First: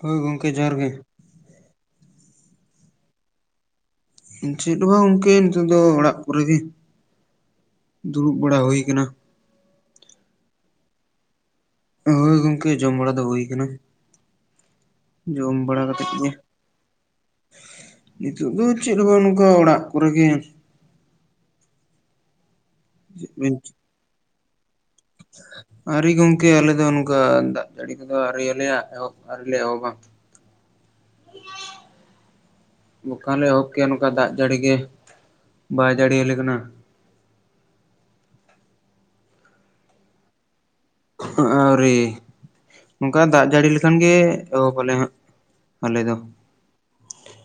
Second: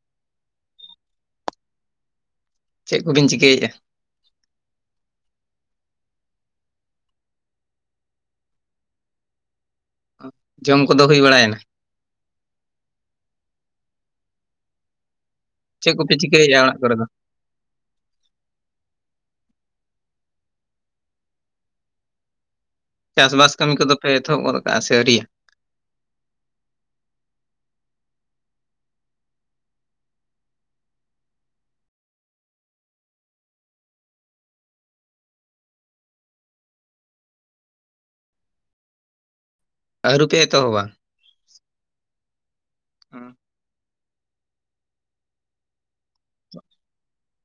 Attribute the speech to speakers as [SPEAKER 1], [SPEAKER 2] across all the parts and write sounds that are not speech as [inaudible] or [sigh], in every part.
[SPEAKER 1] ᱦᱳᱭ ᱜᱚᱝᱠᱮ ᱡᱚᱦᱟᱨ ᱜᱮ
[SPEAKER 2] ᱪᱮᱫ ᱠᱚᱵᱤᱱ ᱪᱤᱠᱟᱹᱭᱮᱜᱼᱟ?
[SPEAKER 1] ᱪᱮᱫ ᱫᱚ ᱵᱟᱝ ᱜᱚᱝᱠᱮ ᱱᱤᱛᱚᱜ ᱫᱚ ᱚᱲᱟᱜ ᱠᱚᱨᱮ ᱜᱮ ᱫᱩᱲᱩᱵ ᱵᱟᱲᱟ ᱦᱩᱭ ᱟᱠᱟᱱᱟ
[SPEAKER 2] ᱡᱚᱢ ᱠᱚᱫᱚ ᱦᱩᱭ ᱵᱟᱲᱟᱭᱮᱱᱟ?
[SPEAKER 1] ᱦᱮ ᱜᱚᱝᱠᱮ ᱡᱚᱢ ᱵᱟᱲᱟ ᱫᱚ ᱦᱩᱭ ᱟᱠᱟᱱᱟ ᱡᱚᱢ ᱵᱟᱲᱟ
[SPEAKER 2] ᱪᱮᱫ
[SPEAKER 1] ᱠᱟᱛᱮᱫ
[SPEAKER 2] ᱠᱚᱯᱮ
[SPEAKER 1] ᱜᱮ
[SPEAKER 2] ᱪᱤᱠᱟᱹᱭᱮᱫᱼᱟ ᱚᱲᱟᱜ ᱠᱚᱨᱮ ᱫᱚ?
[SPEAKER 1] ᱱᱤᱛᱚᱜ ᱫᱚ ᱪᱮᱜ ᱦᱚᱸ ᱵᱟᱝ ᱱᱚᱝᱠᱟ ᱚᱲᱟᱜ ᱠᱚᱨᱮ ᱜᱮ ᱪᱮᱫ
[SPEAKER 2] ᱪᱟᱥᱵᱟᱥ ᱠᱟᱹᱢᱤ ᱠᱚᱫᱚ ᱯᱮ ᱮᱛᱚᱦᱚᱵ ᱜᱚᱫ ᱟᱠᱟᱜ ᱟᱥᱮ ᱟᱹᱣᱨᱤᱭᱟ
[SPEAKER 1] [inaudible] ᱟᱹᱨᱤ ᱜᱚᱝᱠᱮ ᱟᱞᱮ ᱫᱚ ᱱᱚᱝᱠᱟ ᱫᱟᱜ ᱡᱟᱹᱲᱤ ᱠᱚᱫᱚ ᱟᱹᱣᱨᱤ ᱟᱞᱮᱭᱟ ᱮᱦᱚᱵ ᱟ. ᱟᱣᱨᱤᱞᱮ ᱮᱦᱚᱵᱼᱟ [inaudible] ᱵᱚᱠᱷᱟᱱ ᱞᱮ ᱮᱦᱚᱵᱠᱮᱭᱟ ᱱᱚᱝᱠᱟ ᱫᱟᱜ ᱡᱟᱹᱲᱤ ᱜᱮ ᱵᱟᱭ ᱡᱟᱲᱭᱟᱞᱮ ᱠᱟᱱᱟ
[SPEAKER 2] ᱟ. ᱣᱨᱤᱯᱮ ᱮᱛᱚᱦᱚᱵᱟ
[SPEAKER 1] ᱟᱸᱜ ᱟᱹᱣᱨᱤ ᱱᱚᱝᱠᱟ
[SPEAKER 2] ᱦᱩᱸ,
[SPEAKER 1] ᱫᱟᱜ ᱡᱟᱹᱲᱤ ᱞᱮᱼᱼ ᱠᱷᱟᱱ ᱜᱮ ᱮᱦᱚᱵ ᱟᱞᱮ ᱦᱟᱸ ᱟᱞᱮ ᱫᱚ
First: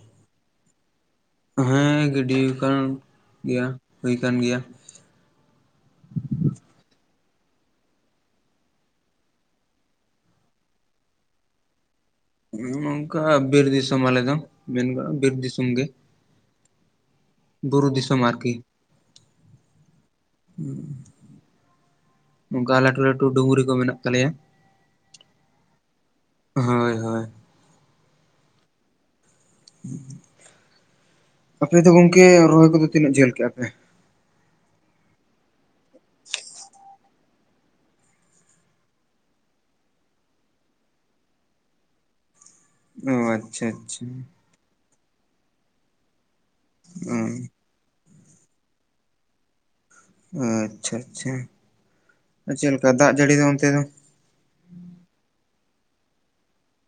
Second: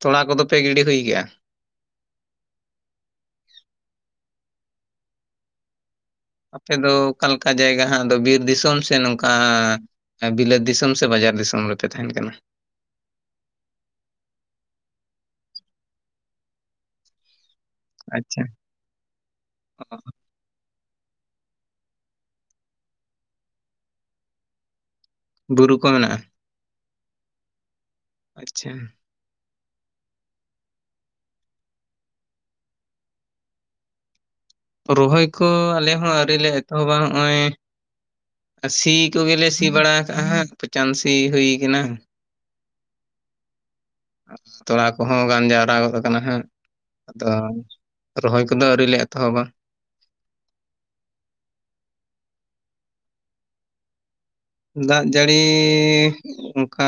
[SPEAKER 2] ᱛᱚᱲᱟ ᱠᱚᱫᱚ ᱯᱮ ᱜᱤᱰᱤ ᱦᱩᱭ ᱠᱮᱜᱼᱟ?
[SPEAKER 1] ᱦᱮᱸ ᱜᱤᱰᱤ ᱠᱟᱱ ᱜᱮᱭᱟ, ᱦᱩᱭ ᱠᱟᱱ ᱜᱮᱭᱟ᱾
[SPEAKER 2] ᱟᱯᱮ ᱫᱚ ᱚᱠᱟ ᱞᱮᱠᱟ ᱡᱟᱭᱜᱟ ᱦᱟᱸᱜ ᱫᱚ ᱵᱤᱨ ᱫᱤᱥᱚᱢ ᱥᱮ ᱱᱚᱝᱠᱟ ᱵᱤᱞᱟᱹᱛ ᱫᱤᱥᱚᱢ ᱥᱮ ᱵᱟᱡᱟᱨ ᱫᱤᱥᱚᱢ ᱨᱮᱯᱮ ᱛᱟᱦᱮᱱ ᱠᱟᱱᱟ?
[SPEAKER 1] ᱱᱚᱝᱠᱟ ᱵᱤᱨ ᱫᱤᱥᱚᱢ ᱟᱞᱮ ᱫᱚ ᱢᱮᱱ ᱜᱟᱱᱚᱜᱼᱟ ᱵᱤᱨ ᱫᱤᱥᱚᱢ ᱜᱮ ᱵᱩᱨᱩ ᱫᱤᱥᱚᱢ
[SPEAKER 2] ᱟᱪᱪᱷᱟ
[SPEAKER 1] ᱟᱨᱠᱤ ᱱᱚᱝᱠᱟ ᱞᱟᱹᱴᱩ ᱞᱟᱹᱴᱩ ᱰᱩᱝᱨᱤ ᱠᱚ ᱢᱮᱱᱟᱜ ᱛᱟᱞᱮᱭᱟᱹ
[SPEAKER 2] ᱵᱩᱨᱩ ᱠᱚ ᱢᱮᱱᱟᱜᱼᱟ
[SPEAKER 1] ᱦᱳᱭ ᱦᱳᱭ
[SPEAKER 2] ᱟᱪᱪᱷᱟ
[SPEAKER 1] [unintelligible] ᱟᱯᱮ ᱫᱚ ᱜᱚᱝᱠᱮ ᱨᱚᱦᱚᱭ ᱠᱚᱫᱚ ᱛᱤᱱᱟᱹᱜ ᱡᱷᱟᱹᱞ ᱠᱮᱜᱼᱟ ᱯᱮ
[SPEAKER 2] ᱨᱚᱦᱚᱭ ᱠᱚ ᱟᱞᱮ ᱦᱚᱸ ᱟᱹᱣᱨᱤ ᱞᱮ ᱮᱛᱚᱦᱚᱵᱟ ᱦᱚᱸᱜ ᱚᱭ ᱟᱨ ᱥᱤ ᱠᱚᱜᱮᱞᱮ ᱥᱤ ᱵᱟᱲᱟ ᱟᱠᱟᱜᱼᱟ ᱦᱟᱸ ᱯᱚᱪᱟᱱ ᱥᱤ ᱦᱩᱭ ᱠᱟᱱᱟᱹ
[SPEAKER 1] ᱚ ᱟᱪᱪᱷᱟ ᱟᱪᱪᱷᱟ᱾
[SPEAKER 2] ᱛᱚᱲᱟ ᱠᱚᱦᱚᱸ ᱜᱟᱱ ᱡᱟᱣᱨᱟ ᱜᱚᱫ ᱠᱟᱱᱟ ᱦᱟᱸᱜ,
[SPEAKER 1] ᱚ
[SPEAKER 2] ᱟᱫᱚ ᱨᱚᱦᱚᱭ ᱠᱚᱫᱚ ᱟᱹᱣᱨᱤ ᱞᱮ ᱮᱛᱚᱦᱚᱵᱟ᱾
[SPEAKER 1] ᱚ ᱟᱪᱪᱷᱟ ᱪᱷᱟ ᱪᱷᱟ ᱪᱮᱫ ᱞᱮᱠᱟ ᱫᱟᱜ ᱡᱟᱹᱲᱤ ᱫᱚ ᱚᱱᱛᱮ ᱫᱚ?
[SPEAKER 2] ᱫᱟᱜ ᱡᱟᱹᱲᱤ ᱚᱠᱟ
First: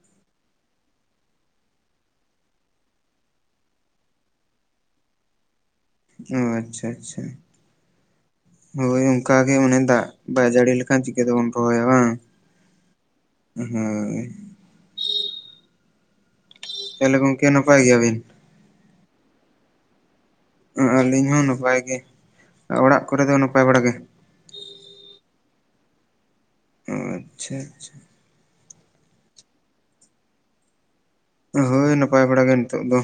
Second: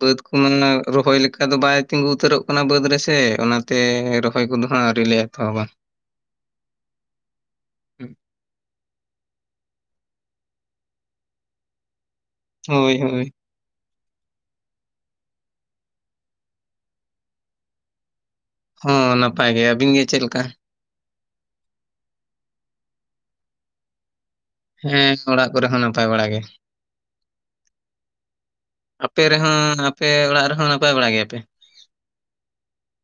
[SPEAKER 2] ᱵᱟᱹᱫ ᱠᱚ ᱢᱟᱱᱮ ᱨᱚᱦᱚᱭ ᱞᱮᱠᱟ ᱫᱚ ᱵᱟᱭ ᱛᱤᱸᱜᱩ ᱩᱛᱟᱹᱨᱚᱜ ᱠᱟᱱᱟ ᱵᱟᱹᱫᱽ ᱨᱮᱥᱮ, ᱚᱱᱟ ᱛᱮ ᱨᱚᱦᱚᱭ ᱠᱚᱫᱚ ᱦᱟᱸᱜ ᱟᱹᱣᱨᱤ ᱞᱮ ᱮᱛᱚᱦᱚᱵᱟ᱾
[SPEAKER 1] ᱚ ᱟᱪᱪᱷᱟ ᱪᱷᱟ᱾ ᱦᱳᱭ ᱚᱱᱠᱟ ᱜᱮ ᱚᱱᱮ ᱫᱟᱜ ᱵᱟᱭ ᱡᱟᱹᱲᱤ ᱞᱮᱠᱷᱟᱱ ᱪᱤᱠᱟᱹᱛᱮᱵᱚᱱ ᱨᱚᱦᱚᱭ-ᱟ ᱵᱟᱝ
[SPEAKER 2] ᱦᱳᱭ ᱦᱳᱭ
[SPEAKER 1] ᱦᱳᱸᱭ ᱪᱮᱞᱮ ᱜᱚᱢᱠᱮ ᱱᱟᱯᱟᱭ ᱜᱮᱭᱟ ᱵᱤᱱ
[SPEAKER 2] ᱦᱚᱸ ᱱᱟᱯᱟᱭ ᱜᱮ ᱟᱹᱵᱤᱱ ᱜᱮ ᱪᱮᱫ ᱞᱮᱠᱟ
[SPEAKER 1] ᱟᱹᱞᱤᱧ ᱦᱚᱸ ᱱᱟᱯᱟᱭ ᱜᱮ ᱚᱲᱟᱜ ᱠᱚᱨᱮ ᱫᱚ ᱱᱟᱯᱟᱭ ᱵᱟᱲᱟ ᱜᱮ
[SPEAKER 2] ᱦᱮᱸ ᱚᱲᱟᱜ ᱠᱚᱨᱮ ᱦᱚᱸ ᱱᱟᱯᱟᱭ ᱵᱟᱲᱟ ᱜᱮ
[SPEAKER 1] ᱚ ᱟᱪᱪᱷᱟ ᱟᱪᱪᱷᱟ
[SPEAKER 2] ᱟᱯᱮ ᱨᱮᱦᱚᱸ ᱟᱯᱮ ᱚᱲᱟᱜ ᱨᱮᱦᱚᱸ ᱱᱟᱯᱟᱭ ᱵᱟᱲᱟ ᱜᱮᱭᱟ ᱯᱮ
[SPEAKER 1] ᱦᱳᱭ ᱱᱟᱯᱟᱭ ᱵᱟᱲᱟ ᱜᱮ ᱱᱤᱛᱚᱜ ᱫᱚ᱾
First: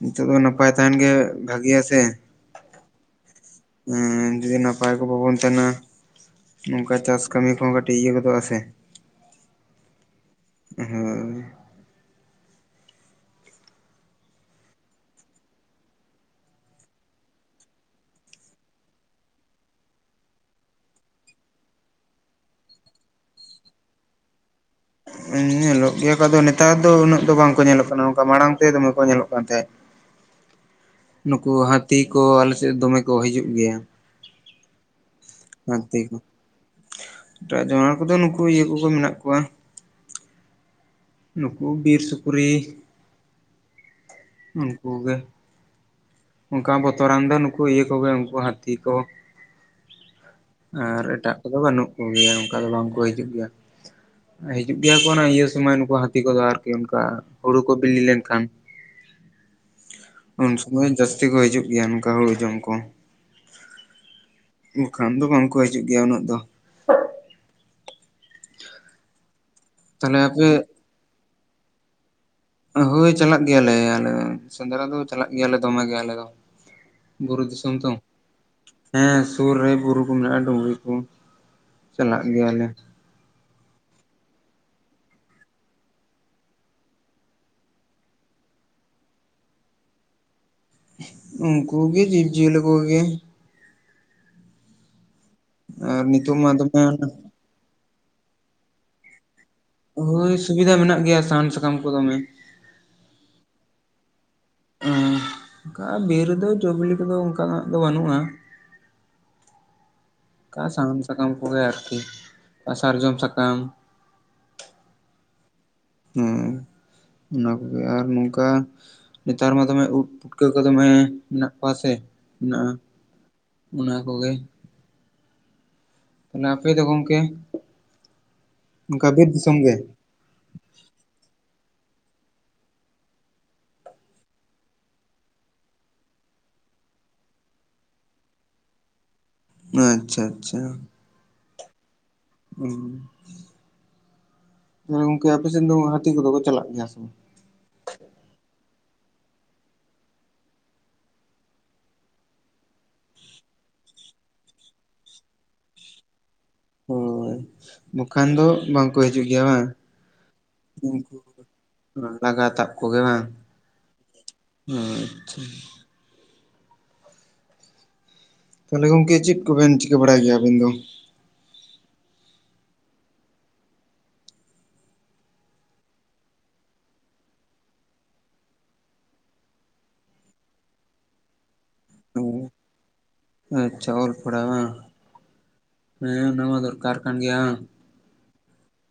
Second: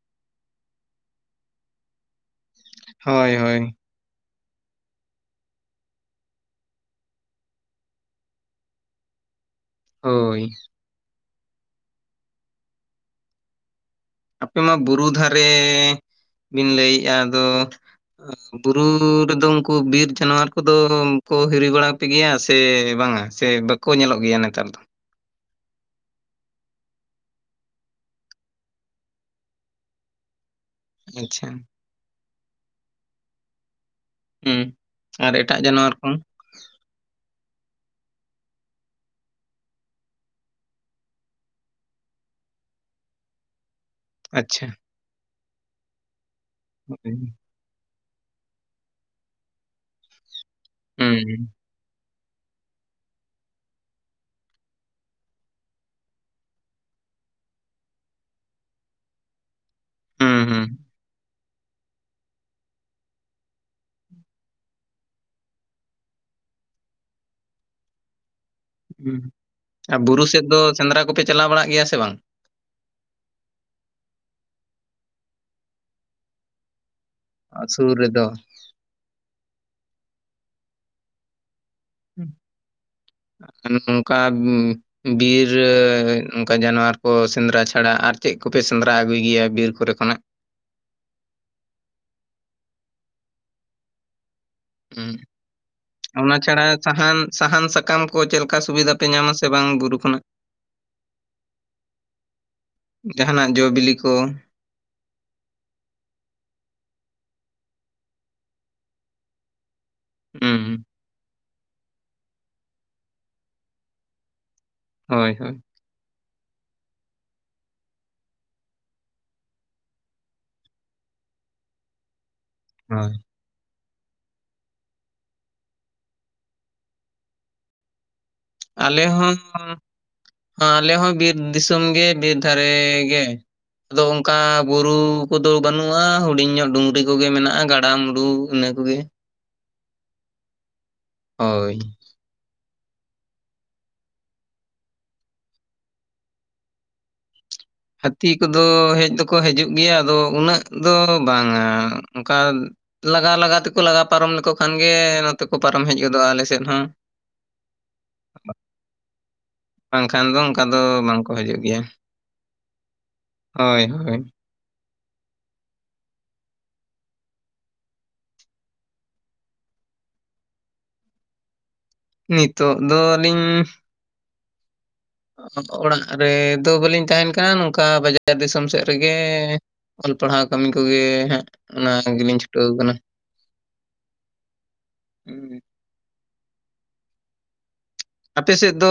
[SPEAKER 1] ᱱᱤᱛᱚᱜ ᱫᱚ ᱱᱟᱯᱟᱭ ᱛᱟᱸᱦᱮᱱ ᱜᱮ ᱵᱷᱟᱹᱜᱮᱭᱟ ᱥᱮ?
[SPEAKER 2] ᱦᱳᱭ ᱦᱳᱭ᱾
[SPEAKER 1] ᱩᱸ ᱡᱩᱫᱤ ᱱᱟᱯᱟᱭ ᱠᱚ ᱵᱟᱵᱚᱱ ᱛᱟᱦᱮᱱᱟ ᱱᱚᱝᱠᱟ ᱪᱟᱥ ᱠᱟᱹᱢᱤ ᱠᱚᱦᱚᱸ ᱠᱟᱹᱴᱤᱡ ᱤᱭᱟᱹ ᱜᱚᱫᱚᱜᱼᱟ ᱥᱮ?
[SPEAKER 2] ᱦᱳᱭ᱾
[SPEAKER 1] ᱦᱳᱭ,
[SPEAKER 2] ᱟᱯᱮ ᱢᱟ ᱵᱩᱨᱩ ᱫᱷᱟᱨᱮ ᱵᱤᱱ ᱞᱟᱹᱭ ᱮᱭᱼᱟ ᱟᱫᱚ ᱵᱩᱨᱩ ᱨᱮᱫᱚ ᱩᱱᱠᱩ ᱵᱤᱨ ᱡᱟᱱᱣᱟᱨ ᱠᱚᱫᱚ ᱠᱚ ᱦᱤᱨᱤ ᱵᱟᱲᱟ ᱯᱮ ᱜᱮᱭᱟ ᱥᱮ ᱵᱟᱝ-ᱟ? ᱥᱮ ᱵᱟᱠᱚ ᱧᱮᱞᱚᱜ ᱜᱮᱭᱟ ᱱᱮᱛᱟᱨ ᱫᱚ?
[SPEAKER 1] ᱦᱮ ᱧᱮᱞᱚᱜ ᱜᱮᱭᱟ ᱠᱚ ᱟᱫᱚ ᱱᱮᱛᱟᱨ ᱫᱚ ᱩᱱᱟᱹᱜ ᱫᱚ ᱵᱟᱝᱠᱚ ᱧᱮᱞᱚᱜ ᱠᱟᱱᱟ ᱚᱱᱠᱟ ᱢᱟᱲᱟᱝ ᱛᱮ ᱫᱚᱢᱮ ᱠᱚ ᱧᱮᱞᱚᱜ ᱠᱟᱱ ᱛᱟᱦᱮᱸᱫ
[SPEAKER 2] ᱟᱪᱪᱷᱟ
[SPEAKER 1] ᱱᱩᱠᱩ ᱦᱟᱹᱛᱤ ᱠᱚ ᱟᱞᱮ ᱥᱮᱫ ᱫᱚᱢᱮ ᱠᱚ ᱦᱤᱡᱩᱜ ᱜᱮᱭᱟ
[SPEAKER 2] ᱦᱮᱸ ᱟᱨ ᱮᱴᱟᱜ ᱡᱟᱱᱣᱟᱨ
[SPEAKER 1] ᱦᱟᱹᱛᱤ
[SPEAKER 2] ᱠᱷᱚᱱ
[SPEAKER 1] ᱠᱚ ᱮᱴᱟᱜ ᱡᱟᱱᱣᱟᱨ ᱠᱚᱫᱚ ᱱᱩᱠᱩ ᱤᱭᱟᱹ ᱠᱚᱜᱮ ᱢᱮᱱᱟᱜ ᱠᱚᱣᱟ ᱱᱩᱠᱩ ᱵᱤᱨ ᱥᱩᱠᱨᱤ
[SPEAKER 2] ᱟᱪᱪᱷᱟ
[SPEAKER 1] ᱩᱱᱠᱩ ᱜᱮ ᱚᱱᱠᱟ
[SPEAKER 2] ᱦᱳᱭ,
[SPEAKER 1] ᱵᱚᱛᱚᱨᱟᱱ ᱫᱚ ᱱᱩᱠᱩ ᱤᱭᱟᱹ ᱠᱚᱜᱮ ᱩᱱᱠᱩ ᱦᱟᱹᱛᱤ ᱠᱚ ᱟᱨ ᱮᱴᱟᱜ
[SPEAKER 2] ᱦᱩᱸ,
[SPEAKER 1] ᱠᱚᱫᱚ ᱵᱟᱹᱱᱩᱜ ᱠᱚᱜᱮᱭᱟ ᱚᱱᱠᱟ ᱫᱚ ᱵᱟᱝ ᱠᱚ ᱦᱤᱡᱩᱜ ᱜᱮᱭᱟ ᱦᱤᱡᱩᱜ ᱜᱮᱭᱟ ᱠᱚ ᱚᱱᱟ ᱤᱭᱟᱹ ᱥᱚᱢᱚᱭ ᱱᱩᱠᱩ ᱦᱟᱹᱛᱤ ᱠᱚᱫᱚ ᱟᱨᱠᱤ ᱚᱱᱠᱟ ᱦᱩᱲᱩ ᱠᱚ ᱵᱤᱞᱤ ᱞᱮᱱᱠᱷᱟᱱ
[SPEAKER 2] ᱦᱩᱸ,
[SPEAKER 1] ᱩᱱ
[SPEAKER 2] ᱦᱩᱸ,
[SPEAKER 1] ᱥᱚᱢᱚᱭ ᱡᱟᱹᱥᱛᱤ ᱠᱚ ᱦᱤᱡᱩᱜ ᱜᱮᱭᱟ ᱚᱱᱠᱟ ᱦᱩᱲᱩ ᱡᱚᱢ ᱠᱚ ᱵᱟᱠᱷᱟᱱ ᱫᱚ ᱵᱟᱝ ᱠᱚ ᱦᱤᱡᱩᱜ ᱜᱮᱭᱟ ᱩᱱᱟᱹᱜ ᱫᱚ
[SPEAKER 2] ᱦᱩ ᱟᱨ
[SPEAKER 1] ᱛᱟᱦᱚᱞᱮ
[SPEAKER 2] ᱵᱩᱨᱩ ᱥᱮᱫ
[SPEAKER 1] ᱟᱯᱮ
[SPEAKER 2] ᱫᱚ ᱥᱮᱸᱫᱽᱨᱟ ᱠᱚᱯᱮ ᱪᱟᱞᱟᱣ ᱵᱟᱲᱟᱜ ᱜᱮᱭᱟ ᱥᱮ ᱵᱟᱝ
[SPEAKER 1] ᱦᱳᱭ ᱪᱟᱞᱟᱜ ᱜᱮᱭᱟ ᱞᱮ ᱟᱞᱮ ᱥᱮᱸᱫᱽᱨᱟ ᱫᱚ ᱪᱟᱞᱟᱜ ᱜᱮᱭᱟ ᱞᱮ ᱫᱚᱢᱮ ᱜᱮᱭᱟ ᱟᱞᱮ ᱫᱚ ᱵᱩᱨᱩ
[SPEAKER 2] ᱟᱨ
[SPEAKER 1] ᱫᱤᱥᱚᱢ ᱛᱚ
[SPEAKER 2] ᱥᱩᱨ ᱨᱮᱫᱚ
[SPEAKER 1] ᱦᱮᱸ ᱥᱩᱨ ᱨᱮ ᱵᱩᱨᱩ ᱠᱚ ᱢᱮᱱᱟᱜ-ᱟ ᱰᱩᱝᱨᱤ ᱠᱚ ᱪᱟᱞᱟᱜ ᱜᱮᱭᱟᱞᱮ
[SPEAKER 2] ᱟᱨ ᱱᱚ ᱚ ᱱᱚᱝᱠᱟ ᱵᱤᱨ ᱚᱱᱠᱟ ᱡᱟᱱᱣᱟᱨ ᱠᱚ ᱥᱮᱸᱫᱽᱨᱟ ᱪᱷᱟᱲᱟ ᱟᱨ ᱪᱮᱫ ᱠᱚᱯᱮ ᱥᱮᱸᱫᱽᱨᱟ ᱟᱹᱜᱩᱭ ᱜᱮᱭᱟ ᱵᱤᱨ ᱠᱚᱨᱮ ᱠᱷᱚᱱᱟᱜ
[SPEAKER 1] ᱩᱱᱠᱩ ᱜᱮ ᱡᱤᱵᱽ ᱡᱤᱭᱟᱹᱞᱤ ᱠᱚᱜᱮ
[SPEAKER 2] ᱦᱩ
[SPEAKER 1] ᱟᱨ
[SPEAKER 2] ᱚᱱᱟ
[SPEAKER 1] ᱱᱤᱛᱚᱜ ᱢᱟ
[SPEAKER 2] ᱪᱷᱟᱲᱟ
[SPEAKER 1] ᱫᱚᱢᱮ
[SPEAKER 2] ᱥᱟᱦᱟᱱ ᱥᱟᱦᱟᱱ ᱥᱟᱠᱟᱢ ᱠᱚ ᱪᱮᱫ ᱞᱮᱠᱟ ᱥᱩᱵᱤᱫᱟ ᱯᱮ ᱧᱟᱢ ᱟ ᱥᱮ ᱵᱟᱝ ᱵᱩᱨᱩ ᱠᱷᱚᱱᱟᱜ?
[SPEAKER 1] ᱦᱳᱭ ᱥᱩᱵᱤᱫᱷᱟ ᱢᱮᱱᱟᱜ ᱜᱮᱭᱟ ᱥᱟᱦᱟᱱ ᱥᱟᱠᱟᱢ ᱠᱚ ᱫᱚᱢᱮ
[SPEAKER 2] ᱡᱟᱦᱟ ᱱᱟᱜ ᱡᱚ ᱵᱤᱞᱤ ᱠᱚ
[SPEAKER 1] ᱚᱱᱠᱟ ᱵᱤᱨ ᱨᱮᱫᱚ ᱡᱚᱵᱤᱞᱤ ᱠᱚᱫᱚ ᱚᱱᱠᱟᱱᱟᱜ ᱫᱚ ᱵᱟᱹᱱᱩᱜ-ᱟ
[SPEAKER 2] ᱦᱩᱸ,
[SPEAKER 1] ᱥᱟᱦᱟᱱ ᱥᱟᱠᱟᱢ ᱠᱚᱜᱮ ᱟᱨᱠᱤ ᱟᱨ ᱥᱟᱨᱡᱚᱢ ᱥᱟᱠᱟᱢ᱾
[SPEAKER 2] ᱦᱚᱭ ᱦᱚᱭ᱾
[SPEAKER 1] ᱦᱩᱸ ᱚᱱᱟ ᱠᱚᱜᱮ ᱟᱨ ᱱᱚᱝᱠᱟ ᱱᱮᱛᱟᱨ ᱢᱟ ᱫᱚᱢᱮ ᱩᱫ ᱯᱩᱴᱠᱟᱹ ᱠᱚ ᱫᱚᱢᱮ ᱢᱮᱱᱟᱜ ᱠᱚᱣᱟ ᱥᱮ ᱢᱮᱱᱟᱜᱼᱟ᱾
[SPEAKER 2] ᱦᱚᱭ᱾
[SPEAKER 1] ᱚᱱᱟ ᱠᱚᱜᱮ᱾ ᱟᱯᱮ ᱫᱚ ᱜᱚᱝᱠᱮ ᱚᱱᱠᱟ ᱵᱤᱨ ᱫᱤᱥᱚᱢ ᱜᱮ?
[SPEAKER 2] ᱦᱟᱞᱮ ᱦᱚᱸ ᱵᱤᱨ ᱫᱤᱥᱚᱢ ᱜᱮ ᱵᱤᱨ ᱫᱷᱟᱨᱮ ᱜᱮ ᱟᱫᱚ ᱚᱱᱠᱟ ᱵᱩᱨᱩ ᱠᱚᱫᱚ ᱵᱟᱹᱱᱩᱜᱼᱟ ᱦᱩᱰᱤᱧ ᱧᱚᱜ ᱰᱩᱝᱜᱨᱤ ᱠᱚᱜᱮ ᱢᱮᱱᱟᱜᱼᱟ ᱜᱟᱰᱟ ᱢᱩᱰᱩ ᱤᱱᱟᱹ ᱠᱚᱜᱮ᱾
[SPEAKER 1] ᱟᱪᱪᱷᱟ-ᱟᱪᱪᱷᱟ᱾
[SPEAKER 2] ᱦᱳᱭ
[SPEAKER 1] ᱦᱩᱸ ᱜᱚᱝᱠᱮ ᱟᱯᱮ ᱥᱮᱫ ᱫᱚ ᱦᱟᱹᱛᱤ ᱠᱚ ᱫᱚ ᱠᱚ ᱪᱟᱞᱟᱜ ᱜᱮᱭᱟ ᱥᱮ ᱵᱟᱝ
[SPEAKER 2] ᱦᱟᱹᱛᱤ ᱠᱚᱫᱚ ᱦᱮᱡ ᱫᱚᱠᱚ ᱦᱤᱡᱩᱜ ᱜᱮᱭᱟ ᱟᱫᱚ ᱩᱱᱟᱹᱜ ᱫᱚ ᱵᱟᱝᱟ ᱚᱱᱠᱟ ᱞᱟᱜᱟ ᱞᱟᱜᱟ ᱛᱮᱠᱚ ᱞᱟᱜᱟ ᱯᱟᱨᱚᱢ ᱞᱮᱠᱚ ᱠᱷᱟᱱᱜᱮ ᱱᱚᱛᱮ ᱠᱚ ᱯᱟᱨᱚᱢ ᱦᱮᱡ ᱜᱚᱫᱚᱜᱼᱟ ᱟᱞᱮᱥᱮᱫ ᱦᱚᱸ᱾
[SPEAKER 1] ᱦᱳᱭ ᱵᱟᱠᱷᱟᱱ ᱫᱚ ᱵᱟᱝᱠᱚ ᱦᱤᱡᱩᱜ ᱜᱮᱭᱟ ᱵᱟᱝ?
[SPEAKER 2] ᱵᱟᱝᱠᱷᱟᱱ ᱫᱚ ᱚᱱᱠᱟ ᱫᱚ
[SPEAKER 1] ᱩᱱᱠᱩ
[SPEAKER 2] ᱵᱟᱝᱠᱚ ᱦᱤᱡᱩᱜ ᱜᱮᱭᱟ
[SPEAKER 1] ᱞᱟᱜᱟ ᱛᱟᱵ ᱠᱚᱜᱮ ᱵᱟᱝ?
[SPEAKER 2] ᱦᱳᱭ ᱦᱳᱭ
[SPEAKER 1] ᱟᱪᱪᱷᱟ᱾ ᱛᱟᱦᱚᱞᱮ ᱜᱚᱝᱠᱮ ᱪᱮᱫ ᱠᱚᱵᱮᱱ ᱪᱤᱠᱟᱹ ᱵᱟᱲᱟᱭ ᱜᱮᱭᱟ ᱟᱵᱤᱱ ᱫᱚ
[SPEAKER 2] ᱱᱤᱛᱚᱜ ᱫᱚ ᱟ. ᱞᱤᱧ ᱚᱲᱟᱜ ᱨᱮ ᱫᱚ ᱵᱟᱹᱞᱤᱧ ᱛᱟᱦᱮᱸᱱ ᱠᱟᱱᱟ ᱱᱚᱝᱠᱟ ᱵᱟᱡᱟᱨ ᱫᱤᱥᱚᱢ ᱥᱮᱫ ᱨᱮ ᱜᱮ ᱚᱞ ᱯᱟᱲᱦᱟᱣ ᱠᱟᱹᱢᱤ ᱠᱚ ᱜᱮ ᱦᱟᱸᱜ ᱚᱱᱟ ᱜᱮ ᱞᱤᱧ ᱪᱷᱩᱴᱟᱹᱣ ᱟᱠᱟᱱᱟ
[SPEAKER 1] ᱟᱪᱪᱷᱟ ᱚᱞ ᱯᱚᱲᱦᱟᱣ ᱦᱚᱸ ᱱᱟᱣᱟ ᱫᱚᱨᱠᱟᱨᱠᱟᱱ ᱜᱮᱭᱟ᱾
[SPEAKER 2] ᱟᱯᱮ ᱥᱮᱫ ᱫᱚ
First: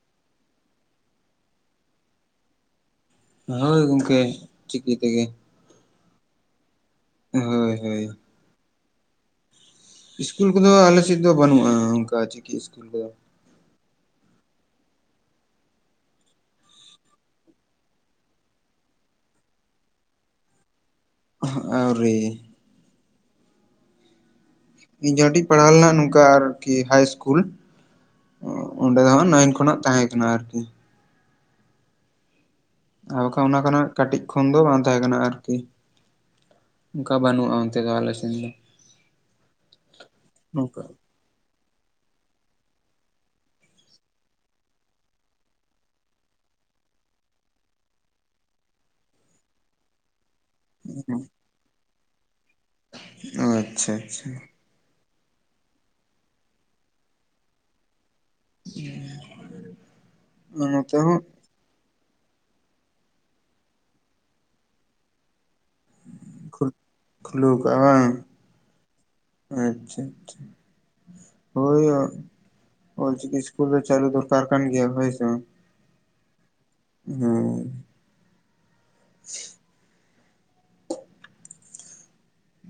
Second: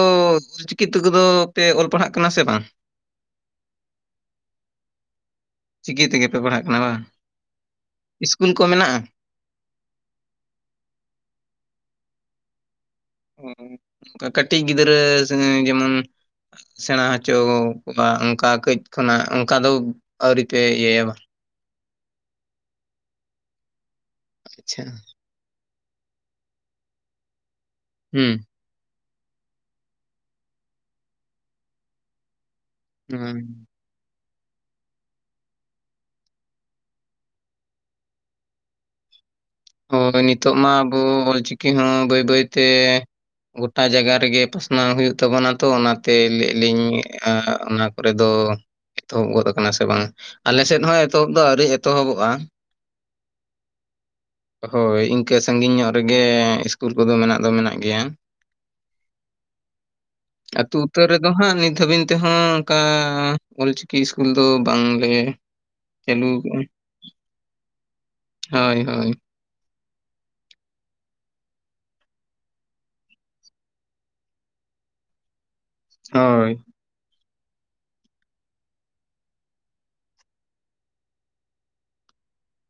[SPEAKER 2] ᱚᱞᱪᱤᱠᱤ ᱛᱮᱠᱚ ᱫᱚ ᱯᱮ ᱚᱞ ᱯᱟᱲᱦᱟᱜ ᱠᱟᱱᱟ ᱥᱮ ᱵᱟᱝ?
[SPEAKER 1] ᱦᱳᱭ ᱜᱚᱝᱠᱮ ᱪᱤᱠᱤ ᱛᱮᱜᱮ᱾
[SPEAKER 2] ᱪᱤᱠᱤ ᱛᱮᱜᱮ ᱯᱮ ᱯᱟᱲᱦᱟᱜ ᱠᱟᱱᱟ ᱵᱟᱝ
[SPEAKER 1] ᱦᱚᱭ ᱦᱚᱭ᱾
[SPEAKER 2] ᱤᱥᱠᱩᱞ ᱠᱚ ᱢᱮᱱᱟᱜᱼᱟ?
[SPEAKER 1] ᱤᱥᱠᱩᱞ ᱠᱚᱫᱚ ᱟᱞᱮᱥᱮᱫ ᱫᱚ ᱵᱟᱹᱱᱩᱜᱼᱟ ᱚᱱᱠᱟ ᱪᱤᱠᱤ ᱤᱥᱠᱩᱞ ᱠᱚᱫᱚ᱾
[SPEAKER 2] ᱠᱟᱹᱴᱤᱡ ᱜᱤᱫᱽᱨᱟᱹ ᱡᱮᱢᱚᱱ ᱥᱮᱲᱟ ᱦᱚᱪᱚ ᱠᱚᱣᱟ ᱚᱱᱠᱟ ᱠᱟᱹᱡ ᱠᱷᱚᱱᱟᱜ ᱚᱱᱠᱟ ᱫᱚ ᱟᱹᱣᱨᱤ ᱯᱮ ᱤᱭᱟᱹᱭᱟ ᱵᱟᱝ
[SPEAKER 1] ᱟᱣᱨᱤ
[SPEAKER 2] ᱟᱪᱪᱷᱟ
[SPEAKER 1] ᱤᱧ ᱡᱟᱦᱟᱸ ᱴᱤᱡ ᱯᱟᱲᱦᱟᱣ ᱞᱮᱱᱟ ᱱᱚᱝᱠᱟ ᱟᱨᱠᱤ ᱦᱟᱭ ᱤᱥᱠᱩᱞ
[SPEAKER 2] ᱦᱩᱸ᱾
[SPEAKER 1] ᱚᱸᱰᱮ ᱦᱚ ᱱᱟᱹᱭᱤᱱ ᱠᱷᱚᱱᱟᱜ ᱛᱟᱦᱮᱸ ᱠᱟᱱᱟ ᱟᱨᱠᱤ ᱟᱨ
[SPEAKER 2] ᱦᱩᱸ
[SPEAKER 1] ᱵᱟᱠᱷᱟᱱ ᱚᱱᱟ ᱠᱷᱚᱱᱟᱜ ᱠᱟᱹᱴᱤᱡ ᱠᱷᱚᱱ ᱫᱚ ᱵᱟᱝ ᱛᱟᱸᱦᱮ ᱠᱟᱱᱟ ᱟᱨᱠᱤ᱾ ᱚᱱᱠᱟ ᱵᱟᱹᱱᱩᱜ ᱟ ᱚᱱᱛᱮᱫᱚ ᱟᱞᱮᱨᱮᱱ ᱫᱚ᱾
[SPEAKER 2] ᱦᱳᱭ ᱱᱤᱛᱚᱜ ᱢᱟ
[SPEAKER 1] ᱱᱚᱝᱠᱟ
[SPEAKER 2] ᱟᱵᱚ ᱚᱞᱪᱤᱠᱤ ᱦᱚᱸ ᱵᱟᱹᱭ ᱵᱟᱹᱭᱛᱮᱻ ᱜᱚᱴᱟ ᱡᱟᱭᱜᱟ ᱨᱮᱜᱮ ᱯᱟᱥᱱᱟᱣ ᱦᱩᱭᱩᱜ ᱛᱟᱵᱚᱱᱟ ᱛᱚ ᱚᱱᱟᱛᱮ ᱞᱟᱹᱭ ᱟᱞᱤᱧ ᱚᱱᱟ ᱠᱚᱨᱮ ᱫᱚ᱾ ᱮᱛᱚᱦᱚᱵ ᱜᱚᱫ ᱟᱠᱟᱱᱟ ᱥᱮ ᱵᱟᱝ ᱟᱞᱮ ᱥᱮᱫ ᱦᱚᱸ ᱮᱛᱚᱦᱚᱵ ᱫᱚ ᱟᱹᱣᱨᱤ ᱮᱛᱚᱦᱚᱵᱚᱜᱼᱟ᱾
[SPEAKER 1] ᱟᱪᱪᱷᱟ ᱟᱪᱪᱷᱟ
[SPEAKER 2] ᱦᱳᱭ ᱤᱱᱠᱟᱹ ᱥᱟᱺᱜᱤᱧ ᱧᱚᱜ ᱨᱮᱜᱮ ᱤᱥᱠᱩᱞ ᱠᱚᱫᱚ ᱢᱮᱱᱟᱜ ᱫᱚ ᱢᱮᱱᱟᱜ ᱜᱮᱭᱟ᱾ ᱟᱛᱳ
[SPEAKER 1] ᱱᱚᱛᱮ
[SPEAKER 2] ᱩᱛᱟᱹᱨ ᱨᱮ
[SPEAKER 1] ᱦᱚᱸ
[SPEAKER 2] ᱫᱚ ᱦᱟᱸᱜ ᱱᱤᱛ ᱦᱟᱹᱵᱤᱡ ᱛᱮᱦᱚᱸ ᱚᱱᱠᱟ ᱚᱞᱪᱤᱠᱤ ᱥᱤᱥᱠᱩᱞ ᱫᱚ ᱵᱟᱝ ᱞᱮ
[SPEAKER 1] ᱠᱷᱩᱞ ᱠᱷᱩᱞᱟᱹᱣ
[SPEAKER 2] [unintelligible]
[SPEAKER 1] ᱟᱪᱪᱷᱟᱼᱟᱪᱪᱷᱟ᱾ ᱦᱳᱭ ᱚᱞᱪᱤᱠᱤ ᱤᱥᱠᱩᱞ ᱫᱚ ᱪᱟᱹᱞᱩ ᱫᱚᱨᱠᱟᱨ ᱠᱟᱱ ᱜᱮᱭᱟ ᱦᱳᱭ ᱥᱮ ᱵᱟᱝ
[SPEAKER 2] ᱦᱳᱭ
[SPEAKER 1] ᱦᱩᱸ᱾ ᱦ [inaudible]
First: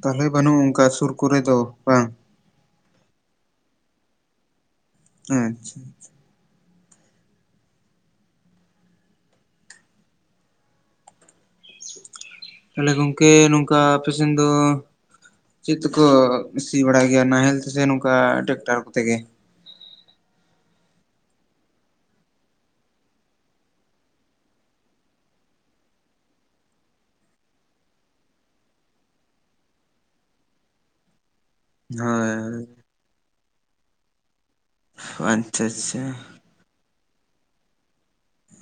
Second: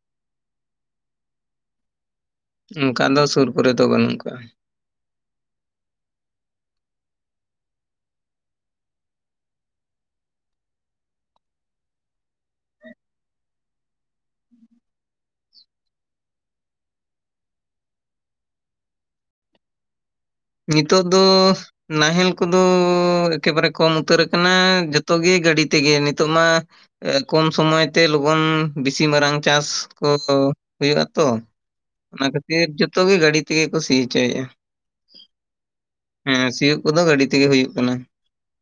[SPEAKER 1] ᱛᱟᱦᱚᱞᱮ ᱵᱟᱹᱱᱩᱜ ᱚᱱᱠᱟ ᱥᱩᱨ ᱠᱚᱨᱮ ᱫᱚ ᱵᱟᱝ
[SPEAKER 2] ᱚᱱᱠᱟ ᱫᱚ ᱥᱩᱨ ᱠᱚᱨᱮ ᱫᱚ ᱵᱟᱹᱱᱩᱜ ᱠᱟᱣᱟ᱾
[SPEAKER 1] ᱦᱮᱸ ᱟᱪᱷᱟ ᱟᱪᱷᱟ᱾ ᱛᱟᱦᱞᱮ ᱜᱚᱝᱠᱮ ᱱᱚᱝᱠᱟ ᱟᱯ ᱥᱮᱱ ᱫᱚ᱾ ᱪᱮᱫ ᱛᱮᱠᱚ ᱥᱤ ᱵᱟᱲᱟᱭ ᱜᱮᱭᱟ ᱱᱟᱦᱮᱞ ᱛᱮ ᱥᱮ ᱱᱚᱝᱠᱟ ᱴᱮᱠᱴᱟᱨ ᱠᱚᱛᱮ ᱜᱮ?
[SPEAKER 2] ᱱᱤᱛᱚᱜ ᱫᱚᱻ᱾ ᱱᱟᱦᱮᱞ ᱠᱚᱫᱚᱻ ᱮᱠᱮᱵᱟᱨᱮ ᱠᱚᱢ ᱩᱛᱟᱹᱨ ᱟᱠᱟᱱᱟ ᱡᱚᱛᱚᱜᱮ ᱜᱟᱹᱰᱤ ᱛᱮᱜᱮ ᱱᱤᱛᱚᱜ ᱢᱟ᱾ ᱠᱚᱢ ᱥᱚᱢᱚᱭ ᱛᱮ ᱞᱚᱜᱚᱱ ᱵᱮᱥᱤ ᱢᱟᱨᱟᱝ ᱪᱟᱥ ᱠᱚ ᱦᱩᱭᱩᱜ ᱟ ᱛᱚ᱾ ᱚᱱᱟ ᱠᱷᱟᱹᱛᱤᱨ
[SPEAKER 1] ᱦᱳᱭ
[SPEAKER 2] ᱡᱚᱛᱚ ᱜᱮ ᱜᱟᱹᱰᱤ ᱛᱮᱜᱮ ᱠᱚ ᱥᱤᱪᱦᱚᱪᱚᱭᱟ᱾
[SPEAKER 1] ᱟᱪᱷᱟ ᱟᱪᱷᱟ᱾
[SPEAKER 2] ᱦᱮᱸ ᱥᱤᱭᱳᱜ ᱠᱚᱫᱚ ᱜᱟᱹᱰᱤ ᱛᱮᱜᱮ ᱦᱩᱭᱩᱜᱳ ᱠᱟᱱᱟ᱾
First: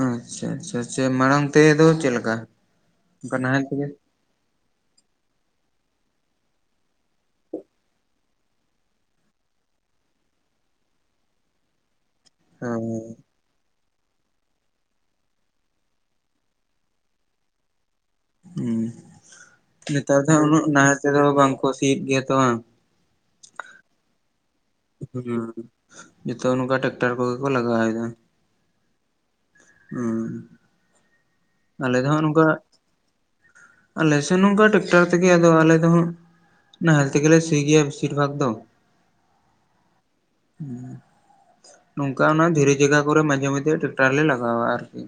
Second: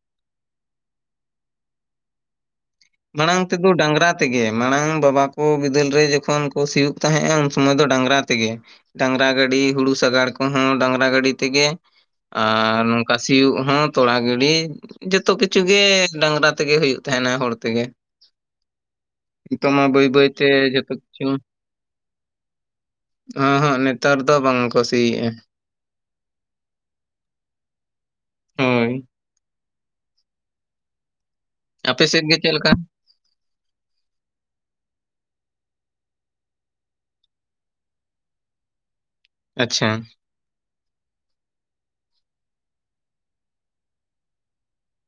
[SPEAKER 1] ᱟᱪᱷᱟ ᱟᱪᱷᱟ ᱟᱪᱷᱟ ᱢᱟᱲᱟᱝ ᱛᱮᱫᱚ ᱪᱮᱫ ᱞᱮᱠᱟ? ᱚᱱᱠᱟ
[SPEAKER 2] ᱢᱟᱲᱟᱝ ᱛᱮ
[SPEAKER 1] ᱱᱟᱦᱮᱞ
[SPEAKER 2] ᱫᱚᱩ
[SPEAKER 1] ᱛᱮᱜᱮ
[SPEAKER 2] ᱰᱟᱝᱨᱟ᱾ ᱛᱮᱜᱮ ᱢᱟᱲᱟᱝ ᱵᱟᱵᱟ ᱠᱚ ᱵᱤᱫᱟᱹᱞ ᱨᱮ ᱡᱚᱠᱷᱚᱱ ᱠᱚ ᱥᱤᱭᱳᱜ ᱛᱟᱦᱮᱸᱫᱼᱟ ᱩᱱ ᱥᱚᱢᱚᱭ ᱫᱚ ᱰᱟᱝᱨᱟ ᱛᱮᱜᱮ᱾ ᱰᱟᱝᱨᱟ ᱜᱟᱹᱰᱤ ᱦᱩᱲᱩ ᱥᱟᱜᱟᱲ ᱠᱚᱦᱚᱸ ᱰᱟᱝᱨᱟ ᱜᱟᱹᱰᱤ ᱛᱮᱜᱮ᱾ ᱟᱨ
[SPEAKER 1] ᱦᱳᱭ
[SPEAKER 2] ᱱᱚᱝᱠᱟ ᱥᱤᱭᱳᱜ ᱦᱚᱸ᱾ ᱛᱚᱲ ᱜᱤᱰᱤ ᱡᱚᱛᱚ ᱠᱤᱪᱷᱩ ᱜᱮ ᱰᱟᱝᱨᱟ ᱛᱮᱜᱮ ᱦᱩᱭᱩᱜ ᱛᱟᱦᱮᱱᱟ ᱦᱚᱲ ᱛᱮᱜᱮ᱾ ᱱᱤᱛᱚᱜ ᱢᱟ
[SPEAKER 1] ᱦᱮᱸ
[SPEAKER 2] ᱵᱟᱹᱭ
[SPEAKER 1] ᱱᱮᱛᱟᱨ ᱫᱚ
[SPEAKER 2] ᱵᱟᱹᱭᱛᱮ
[SPEAKER 1] ᱩᱱᱟᱹᱜ ᱱᱟᱦᱟ
[SPEAKER 2] ᱡᱚᱛᱚ
[SPEAKER 1] ᱛᱮᱫᱚ
[SPEAKER 2] ᱠᱤᱪᱷᱩ
[SPEAKER 1] ᱵᱟᱝᱠᱚ ᱥᱤᱭᱮᱫ ᱜᱮᱭᱟ ᱛᱚ ᱵᱟᱝ᱾
[SPEAKER 2] ᱚᱸᱦᱚᱜ ᱱᱮᱛᱟᱨ ᱫᱚ ᱵᱟᱝ᱾ ᱠᱚ
[SPEAKER 1] ᱦᱩᱸ
[SPEAKER 2] ᱥᱤᱭᱮᱜᱼᱟ
[SPEAKER 1] ᱡᱚᱛᱚ ᱱᱚᱝᱠᱟ ᱴᱨᱟᱠᱴᱟᱨ ᱠᱚᱜᱮ ᱠᱚ ᱞᱟᱜᱟᱣᱮᱫᱟ᱾
[SPEAKER 2] ᱦᱳᱭ
[SPEAKER 1] ᱦᱩᱸᱻ᱾
[SPEAKER 2] ᱟᱯᱮ ᱥᱮᱫ ᱜᱮ ᱪᱮᱫ ᱞᱮᱠᱟ?
[SPEAKER 1] ᱟᱞᱮᱥᱮᱱ ᱱᱚᱝᱠᱟ ᱴᱮᱠᱴᱟᱨ ᱛᱮᱜᱮ ᱟᱫᱚ ᱟᱞᱮ ᱫᱚ ᱦᱟᱜ᱾ ᱱᱟᱦᱮᱞ ᱛᱮᱜᱮ ᱞᱮ ᱥᱤ ᱜᱮᱭᱟ ᱵᱮᱥᱤᱨ ᱵᱷᱟᱜ ᱫᱚ᱾
[SPEAKER 2] ᱟᱪᱷᱟ᱾
[SPEAKER 1] ᱦᱩᱸ᱾ ᱱᱚᱝᱠᱟ ᱚᱱᱟ ᱫᱷᱤᱨᱤ ᱡᱟᱭᱜᱟ ᱠᱚᱨᱮ ᱢᱟᱡᱷᱮ ᱢᱟᱡᱷᱮ ᱴᱨᱟᱠᱴᱟᱨ ᱞᱮ ᱞᱟᱜᱟᱣᱟ ᱟᱨᱠᱤ᱾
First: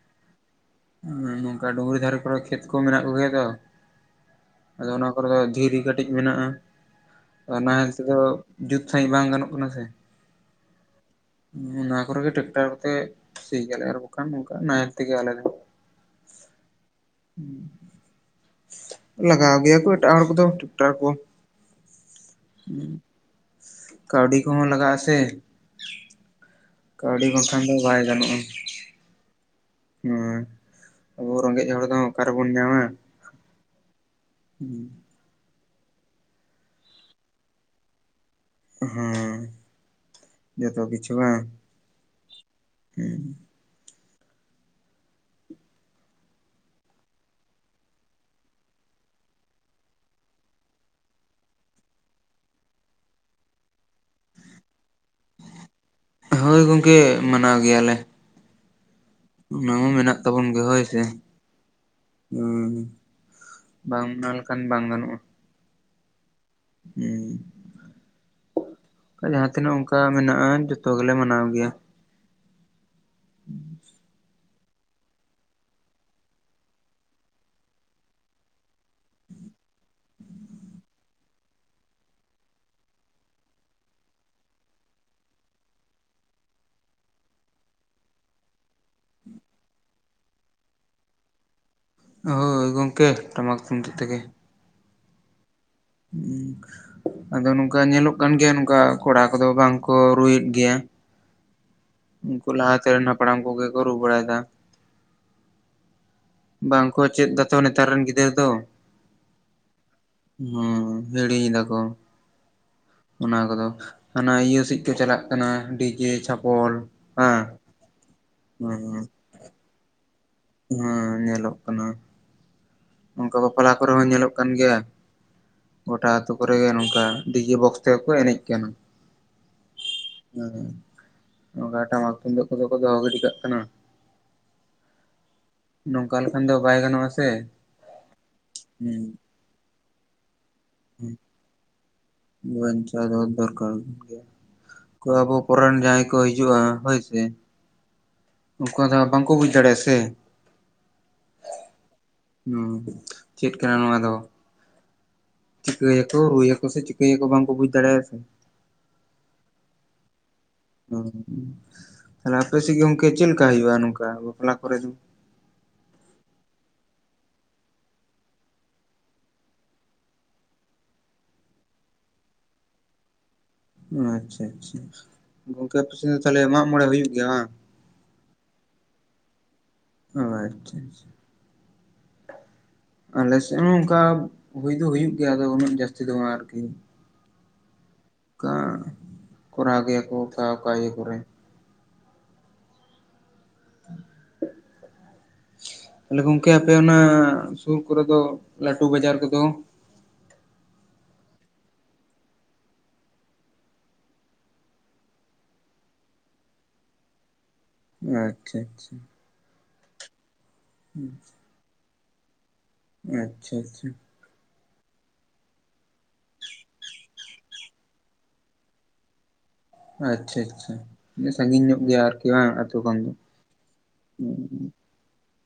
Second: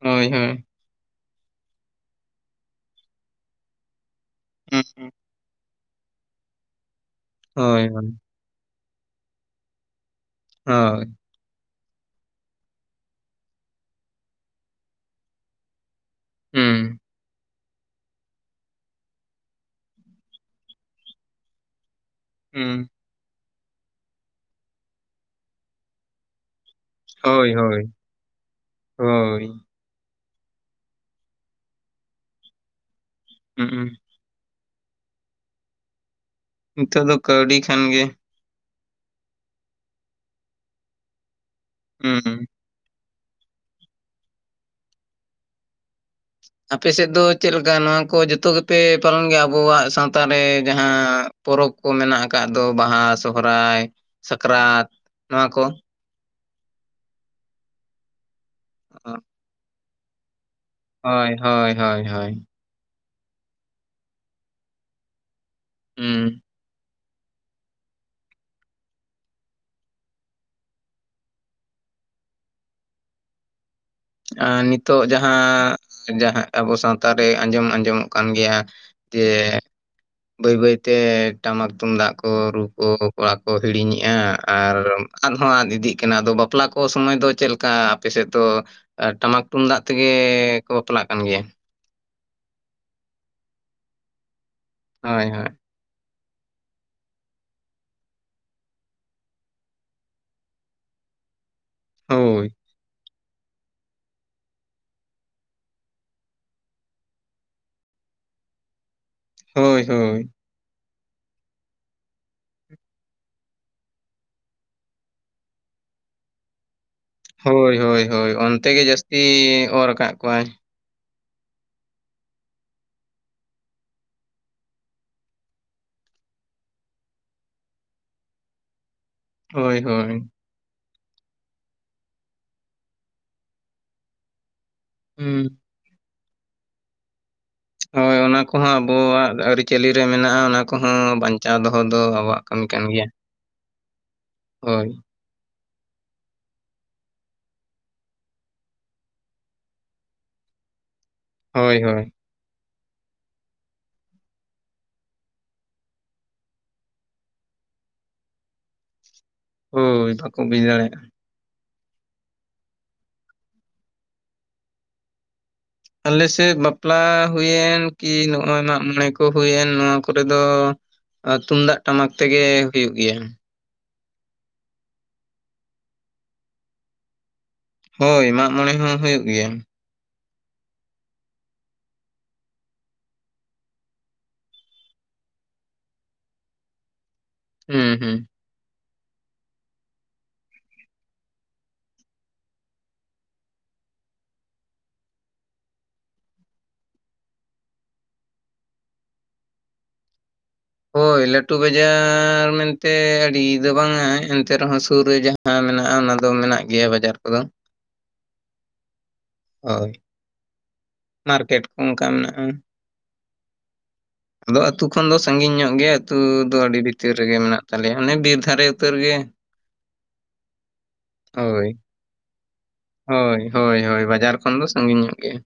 [SPEAKER 2] ᱦᱳᱭ ᱦᱳᱭ᱾
[SPEAKER 1] ᱦᱩᱸ ᱱᱚᱝᱠᱟ ᱰᱩᱝᱨᱤ ᱫᱷᱟᱨᱮ ᱠᱚᱨᱮ ᱠᱷᱮᱛ ᱠᱚ ᱢᱮᱱᱟᱜ ᱠᱚᱜᱮᱭᱟ ᱛᱚ᱾
[SPEAKER 2] ᱦᱩᱸ
[SPEAKER 1] ᱟᱫᱚ
[SPEAKER 2] ᱦᱩᱸ
[SPEAKER 1] ᱚᱱᱟ ᱠᱚᱨᱮ ᱫᱚ ᱫᱷᱤᱨᱤ ᱠᱟᱹᱴᱤᱡ ᱢᱮᱱᱟᱜᱼᱟᱫᱚ
[SPEAKER 2] ᱦᱳᱭ
[SPEAKER 1] ᱱᱟᱦᱮᱞ
[SPEAKER 2] ᱦᱳᱭ
[SPEAKER 1] ᱛᱮᱫᱚ᱾ ᱡᱩᱛ ᱥᱟᱺᱦᱤᱡ ᱵᱟᱝ ᱜᱟᱱᱚᱜ ᱠᱟᱱᱟ ᱥᱮ?
[SPEAKER 2] ᱦᱳᱭ᱾
[SPEAKER 1] ᱚᱱᱟ ᱠᱚᱨᱮᱜ ᱜᱮ ᱴᱨᱟᱠᱴᱟᱨ ᱠᱳᱛᱮ ᱥᱤ ᱜᱮᱞᱮ ᱟᱨ ᱵᱟᱝᱠᱷᱟᱱ ᱚᱱᱠᱟ ᱱᱟᱦᱮᱞ ᱛᱮᱜᱮ ᱟᱞᱮ ᱫᱚ᱾
[SPEAKER 2] ᱦᱩᱸ
[SPEAKER 1] ᱞᱟᱜᱟᱣ ᱜᱮᱭᱟ ᱠᱚ ᱮᱴᱟᱜ ᱦᱚᱲ ᱠᱚᱫᱚ ᱴᱟᱠᱴᱟᱨ ᱠᱚ᱾
[SPEAKER 2] ᱦᱩᱸ᱾
[SPEAKER 1] ᱠᱟᱹᱣᱰᱤ ᱠᱚᱦᱚᱸ ᱞᱟᱜᱟᱜᱼᱟ ᱥᱮ᱾ ᱠᱟᱹᱣᱰᱤ ᱵᱟᱝᱠᱷᱟᱱ ᱫᱚ ᱵᱟᱭ ᱜᱟᱱᱚᱜᱼᱟ᱾
[SPEAKER 2] ᱦᱳᱭᱻ᱾
[SPEAKER 1] ᱦᱮᱸ ᱟᱵᱚ ᱨᱮᱸᱜᱮᱡ ᱦᱚᱲ ᱫᱚ ᱚᱠ ᱨᱮᱵᱚᱱ ᱧᱟᱢᱟ᱾
[SPEAKER 2] ᱦᱩᱸᱜᱽᱩᱸ᱾
[SPEAKER 1] ᱦᱩᱸ᱾
[SPEAKER 2] ᱱᱤᱛᱚᱜ ᱫᱚ ᱠᱟᱹᱣᱰᱤ ᱠᱷᱟᱱ ᱜᱮ᱾
[SPEAKER 1] ᱦᱮᱸ ᱡᱚᱛᱚ ᱠᱤᱪᱷᱩ ᱵᱟᱝ᱾
[SPEAKER 2] ᱦᱩᱸ᱾
[SPEAKER 1] ᱦᱩᱸᱻ᱾
[SPEAKER 2] ᱟᱯᱮ ᱥᱮᱫ ᱫᱚ ᱪᱮᱫ ᱞᱮᱠᱟ ᱱᱚᱣᱟ ᱠᱚ ᱡᱚᱛᱚ ᱜᱮᱯᱮ ᱯᱟᱞᱚᱱ ᱜᱮᱭᱟ ᱟᱵᱚᱣᱟᱜ ᱥᱟᱶᱛᱟ ᱨᱮ ᱡᱟᱦᱟᱸᱻ᱾? ᱯᱚᱨᱚᱵᱽ ᱠᱚ ᱢᱮᱱᱟᱜ ᱟᱠᱟᱫ ᱫᱚ ᱵᱟᱦᱟ ᱥᱚᱦᱨᱟᱭ ᱥᱟᱠᱨᱟᱛ ᱱᱚᱶᱟ ᱠᱚ᱾
[SPEAKER 1] ᱦᱳᱭ ᱜᱚᱝᱠᱮ ᱢᱟᱱᱟᱣ ᱜᱮᱭᱟᱞᱮ
[SPEAKER 2] ᱚ
[SPEAKER 1] ᱚᱱᱟ ᱢᱟ ᱢᱮᱱᱟᱜ ᱛᱟᱵᱚᱱ ᱜᱮᱭᱟ ᱦᱳᱭ ᱥᱮ
[SPEAKER 2] ᱦᱳᱭ ᱦᱳᱭ ᱦᱳᱭ
[SPEAKER 1] ᱦᱮᱸ ᱵᱟᱝ ᱚᱱᱟ ᱞᱮᱠᱷᱟᱱ ᱵᱟᱝ ᱜᱟᱱᱚᱜᱼᱟ
[SPEAKER 2] ᱦᱩᱸ
[SPEAKER 1] ᱦᱮᱸ ᱚᱝᱠᱟ ᱡᱟᱦᱟᱸ ᱛᱤᱱᱟᱹᱜ ᱚᱝᱠᱟ ᱢᱮᱱᱟᱜᱼᱟ ᱡᱚᱛᱚ ᱜᱮᱞᱮ ᱢᱟᱱᱟᱣ ᱜᱮᱭᱟ ᱦᱮᱸ
[SPEAKER 2] ᱟᱨ ᱱᱤᱛᱚᱜ ᱡᱟᱦᱟᱸ ᱡᱟᱦᱟᱸ ᱟᱵᱚ ᱥᱟᱶᱛᱟ ᱨᱮ ᱟᱸᱡᱚᱢ ᱟᱸᱡᱚᱢᱚᱜ ᱠᱟᱱ ᱜᱮᱭᱟ ᱛᱮ ᱵᱟᱹᱭ ᱵᱟᱹᱭ ᱛᱮ ᱴᱟᱢᱟᱠ ᱛᱩᱢᱫᱟᱜ ᱠᱚ ᱨᱩ ᱠᱚ ᱠᱚᱲᱟ ᱠᱚ ᱦᱤᱲᱤᱧᱮᱜᱼᱟ ᱟᱨ ᱟᱫ ᱦᱚᱸ ᱟᱫ ᱤᱫᱤᱜ ᱠᱟᱱᱟ ᱟᱫᱚ ᱵᱟᱯᱞᱟ ᱠᱚ ᱥᱚᱢᱚᱭ ᱫᱚ ᱪᱮᱫ ᱞᱮᱠᱟ ᱟᱯᱮ ᱥᱮᱫ ᱫᱚ ᱴᱟᱢᱟᱠ ᱛᱩᱝᱫᱟᱜ ᱛᱮᱜᱮ ᱠᱚ ᱵᱟᱯᱞᱟᱜ ᱠᱟᱱ ᱜᱮᱭᱟ
[SPEAKER 1] ᱦᱳᱭ ᱜᱚᱝᱠᱮ ᱴᱟᱢᱟᱠ ᱛᱩᱢᱫᱟᱜ ᱛᱮᱜᱮ
[SPEAKER 2] ᱦᱳᱭ ᱦᱳᱭ
[SPEAKER 1] ᱦᱩᱸ ᱟᱫᱚ ᱱᱚᱝᱠᱟ ᱧᱮᱞᱚᱜ ᱠᱟᱱ ᱜᱮᱭᱟ ᱱᱚᱝᱠᱟ ᱠᱚᱲᱟ ᱠᱚᱫᱚ ᱵᱟᱝ ᱠᱚ ᱨᱩᱭᱮᱫ ᱜᱮᱭᱟ ᱩᱝᱠᱩ ᱞᱟᱦᱟ ᱛᱮᱨᱤᱱ ᱦᱟᱯᱲᱟᱢ ᱠᱚᱜᱮ ᱠᱚ ᱨᱩ ᱵᱟᱲᱟᱭᱫᱟ ᱵᱟᱝ ᱠᱚ ᱪᱮᱫ ᱫᱟᱛᱚ ᱱᱮᱛᱟᱨ ᱨᱤᱱ ᱜᱤᱫᱽᱨᱟᱹ ᱫᱚ
[SPEAKER 2] ᱦᱳᱭ ᱦᱳᱭ
[SPEAKER 1] ᱦᱩᱸ ᱦᱤᱲᱤᱧ ᱫᱟ ᱠᱚ ᱚᱱᱟ ᱠᱚᱫᱚ ᱦᱟᱱᱟ ᱤᱭᱟᱹ ᱥᱮᱫ ᱠᱚ ᱪᱟᱞᱟᱜ ᱠᱟᱱᱟ ᱰᱤᱡᱮ ᱪᱷᱟᱯᱚᱞ ᱦᱮᱸ
[SPEAKER 2] ᱦᱳᱭ ᱦᱳᱭ ᱦᱳᱭ ᱚᱱᱛᱮ ᱜᱮ
[SPEAKER 1] ᱦᱩᱸ
[SPEAKER 2] ᱡᱟᱹᱥᱛᱤ ᱚᱨ ᱠᱟᱜ ᱠᱚᱣᱟᱭ
[SPEAKER 1] ᱦᱮᱸ ᱧᱮᱞᱚᱜ ᱠᱟᱱᱟ ᱚᱝᱠᱟ ᱵᱟᱯᱞᱟ ᱠᱚᱨᱮ ᱦᱚᱸ ᱧᱮᱞᱚᱜ ᱠᱟᱱ ᱜᱮᱭᱟ ᱜᱚᱴᱟ ᱟᱹᱛᱩ ᱠᱚᱨᱮ ᱜᱮ ᱱᱚᱝᱠᱟ ᱰᱤᱡᱮ ᱵᱚᱠᱥ ᱛᱮᱜᱮ ᱠᱚ ᱮᱱᱮᱡ ᱠᱟᱱᱟ
[SPEAKER 2] ᱦᱳᱭ ᱦᱳᱭ
[SPEAKER 1] ᱦᱮᱸ ᱱᱚᱝᱠᱟ ᱴᱟᱢᱟᱠ ᱛᱩᱝᱫᱟᱜ ᱠᱚᱫᱚ ᱠᱚ ᱫᱚᱦᱚ ᱜᱤᱰᱤ ᱠᱟᱜ ᱠᱟᱱᱟ
[SPEAKER 2] ᱦᱩᱸ
[SPEAKER 1] ᱱᱚᱝᱠᱟ ᱞᱮᱠᱷᱟᱱ ᱫᱚ ᱵᱟᱭ ᱜᱟᱱᱚᱜᱼᱟ ᱥᱮ
[SPEAKER 2] ᱦᱳᱭ ᱚᱱᱟ ᱠᱚᱦᱚᱸ
[SPEAKER 1] ᱦᱮᱸ
[SPEAKER 2] ᱟᱵᱚᱣᱟᱜ ᱟᱹᱨᱤᱪᱟᱹᱞᱤ ᱨᱮ ᱢᱮᱱᱟᱜᱼᱟ ᱚᱱᱟ ᱠᱚᱦᱚᱸ ᱵᱟᱧᱪᱟᱣ ᱫᱚᱦᱚ ᱫᱚ ᱟᱵᱚᱣᱟᱜ ᱠᱟᱹᱢᱤ ᱠᱟᱱ ᱜᱮᱭᱟ
[SPEAKER 1] ᱫᱟᱨᱠᱟᱨ [inaudible]
[SPEAKER 2] ᱦᱳᱭ
[SPEAKER 1] ᱟᱵᱚ ᱯᱚᱨᱮᱱ ᱡᱟᱦᱟᱸᱭ ᱠᱚ ᱦᱤᱡᱩᱜᱼᱟ ᱦᱳᱭ ᱥᱮ ᱩᱱᱠᱩ ᱫᱚᱦᱟᱜ ᱵᱟᱝᱠᱚ ᱵᱩᱡᱽ ᱫᱟᱲᱮᱭᱟᱜᱼᱟ ᱥᱮ
[SPEAKER 2] ᱦᱳᱭ ᱦᱳᱭ
[SPEAKER 1] ᱦᱩᱸ ᱪᱮᱫ ᱠᱟᱱᱟ ᱱᱚᱣᱟ ᱫᱚ ᱪᱤᱠᱟᱹᱭᱟᱠᱚ ᱨᱩᱭᱟᱠᱚ ᱥᱮ ᱪᱤᱠᱟᱹᱭᱟᱠᱚ ᱵᱟᱝ ᱠᱚ ᱵᱩᱡᱽ ᱫᱟᱲᱮᱭᱟᱜᱼᱟ ᱥᱮ
[SPEAKER 2] ᱦᱳᱭ ᱵᱟᱠᱚ ᱵᱩᱡ ᱫᱟᱲᱮᱭᱟᱜᱼᱟ
[SPEAKER 1] ᱛᱟᱦᱞᱮ ᱟᱯᱮᱥᱮᱜ ᱜᱚᱝᱠᱮ ᱪᱮᱜ ᱞᱮᱠᱟ ᱦᱩᱭᱩᱜᱼᱟ ᱱᱚᱝᱠᱟ ᱵᱟᱯᱞᱟ ᱠᱚᱨᱮ ᱫᱚ
[SPEAKER 2] ᱟᱞᱮ ᱥᱮᱜ ᱵᱟᱯᱞᱟ ᱦᱩᱭᱮᱱ ᱠᱤ ᱱᱚᱜᱼᱚᱭ ᱢᱟᱜ ᱢᱚᱬᱮ ᱠᱚ ᱦᱩᱭᱮᱱ ᱱᱚᱣᱟ ᱠᱚᱨᱮ ᱫᱚ ᱛᱩᱢᱫᱟᱜ ᱴᱟᱢᱟᱠ ᱛᱮᱜᱮ ᱦᱩᱭᱩᱜ ᱜᱮᱭᱟ
[SPEAKER 1] ᱚ ᱟᱪᱪᱷᱟ ᱟᱪᱪᱷᱟ ᱜᱚᱝᱠᱮ ᱟᱯᱮ ᱥᱮᱫ ᱫᱚ ᱛᱟᱦᱞᱮ ᱢᱟᱜ ᱢᱚᱬᱮ ᱦᱩᱭᱩᱜ ᱜᱮᱭᱟ ᱵᱟᱝ
[SPEAKER 2] ᱦᱳᱭ ᱢᱟᱜ ᱢᱚᱬᱮ ᱦᱚᱸ ᱦᱩᱭᱩᱜ ᱜᱮᱭᱟ
[SPEAKER 1] ᱚ ᱟᱪᱪᱷᱟ ᱟᱪᱪᱷᱟ ᱟᱞᱮ ᱥᱮᱜ ᱦᱚᱸ ᱚᱝᱠᱟ ᱦᱩᱭ ᱫᱚ ᱦᱩᱭᱩᱜ ᱜᱮᱭᱟ ᱟᱫᱚ ᱩᱱᱟᱹᱜ ᱡᱟᱹᱥᱛᱤ ᱫᱚ ᱵᱟᱝᱼᱟ ᱟᱨᱠᱤ
[SPEAKER 2] ᱦᱩᱸ ᱦᱩᱸ
[SPEAKER 1] ᱠᱚ ᱠᱚᱨᱟᱣ ᱜᱮᱭᱟ ᱠᱚ ᱚᱠᱟ ᱚᱠᱟ ᱤᱭᱟᱹ ᱠᱚᱨᱮ [unintelligible] ᱛᱟᱦᱞᱮ ᱜᱚᱝᱠᱮ ᱟᱯᱮ ᱚᱱᱟ ᱥᱩᱨ ᱠᱚᱨᱮ ᱫᱚ ᱞᱟᱹᱴᱩ ᱵᱟᱡᱟᱨ ᱠᱚᱫᱚ
[SPEAKER 2] ᱦᱳᱭ ᱞᱟᱹᱴᱩ ᱵᱟᱡᱟᱨ ᱢᱮᱱᱛᱮ ᱟᱹᱰᱤ ᱫᱚ ᱵᱟᱝᱟ ᱮᱱᱛᱮ ᱨᱮᱦᱚᱸ ᱥᱩᱨ ᱨᱮ ᱡᱟᱦᱟᱸ ᱦᱮᱸ ᱢᱮᱱᱟᱜᱼᱟ ᱚᱱᱟ ᱫᱚ ᱢᱮᱱᱟᱜ ᱜᱮᱭᱟ ᱵᱟᱡᱟᱨ ᱠᱚᱫᱚ
[SPEAKER 1] ᱟᱪᱪᱷᱟ ᱟᱪᱪᱷᱟ
[SPEAKER 2] ᱚ
[SPEAKER 1] [unintelligible]
[SPEAKER 2] ᱢᱟᱨᱠᱮᱴ ᱠᱚ ᱚᱱᱠᱟ ᱢᱮᱱᱟᱜᱼᱟ
[SPEAKER 1] ᱟᱪᱪᱷᱟ ᱟᱪᱪᱷᱟ
[SPEAKER 2] ᱟᱫᱚ ᱟᱹᱛᱩ ᱠᱷᱚᱱ ᱫᱚ ᱥᱟᱺᱜᱤᱧ ᱧᱚᱜ ᱜᱮᱭᱟ ᱟᱹᱛᱩ ᱫᱚ ᱟᱹᱰᱤ ᱵᱷᱤᱛᱤᱨ ᱨᱮᱜᱮ ᱢᱮᱱᱟᱜ ᱛᱟᱞᱮᱭᱟ ᱚᱱᱮ ᱵᱤᱨ ᱫᱷᱟᱨᱮ ᱩᱛᱟᱹᱨ ᱜᱮ
[SPEAKER 1] [unintelligible] ᱟᱪᱪᱷᱟ ᱟᱪᱪᱷᱟ ᱥᱟᱺᱟᱹᱜᱤᱧ
[SPEAKER 2] ᱦᱳᱭ
[SPEAKER 1] ᱧᱚᱜ ᱜᱮᱭᱟ ᱟᱨᱠᱤ ᱵᱟᱝ ᱠᱷᱚᱱ ᱫᱚ
[SPEAKER 2] ᱠᱷᱟᱲᱠᱷᱚᱱᱰ ᱫᱚ ᱥᱟᱺᱜᱤᱧ ᱧᱚᱜ ᱜᱮᱭᱟ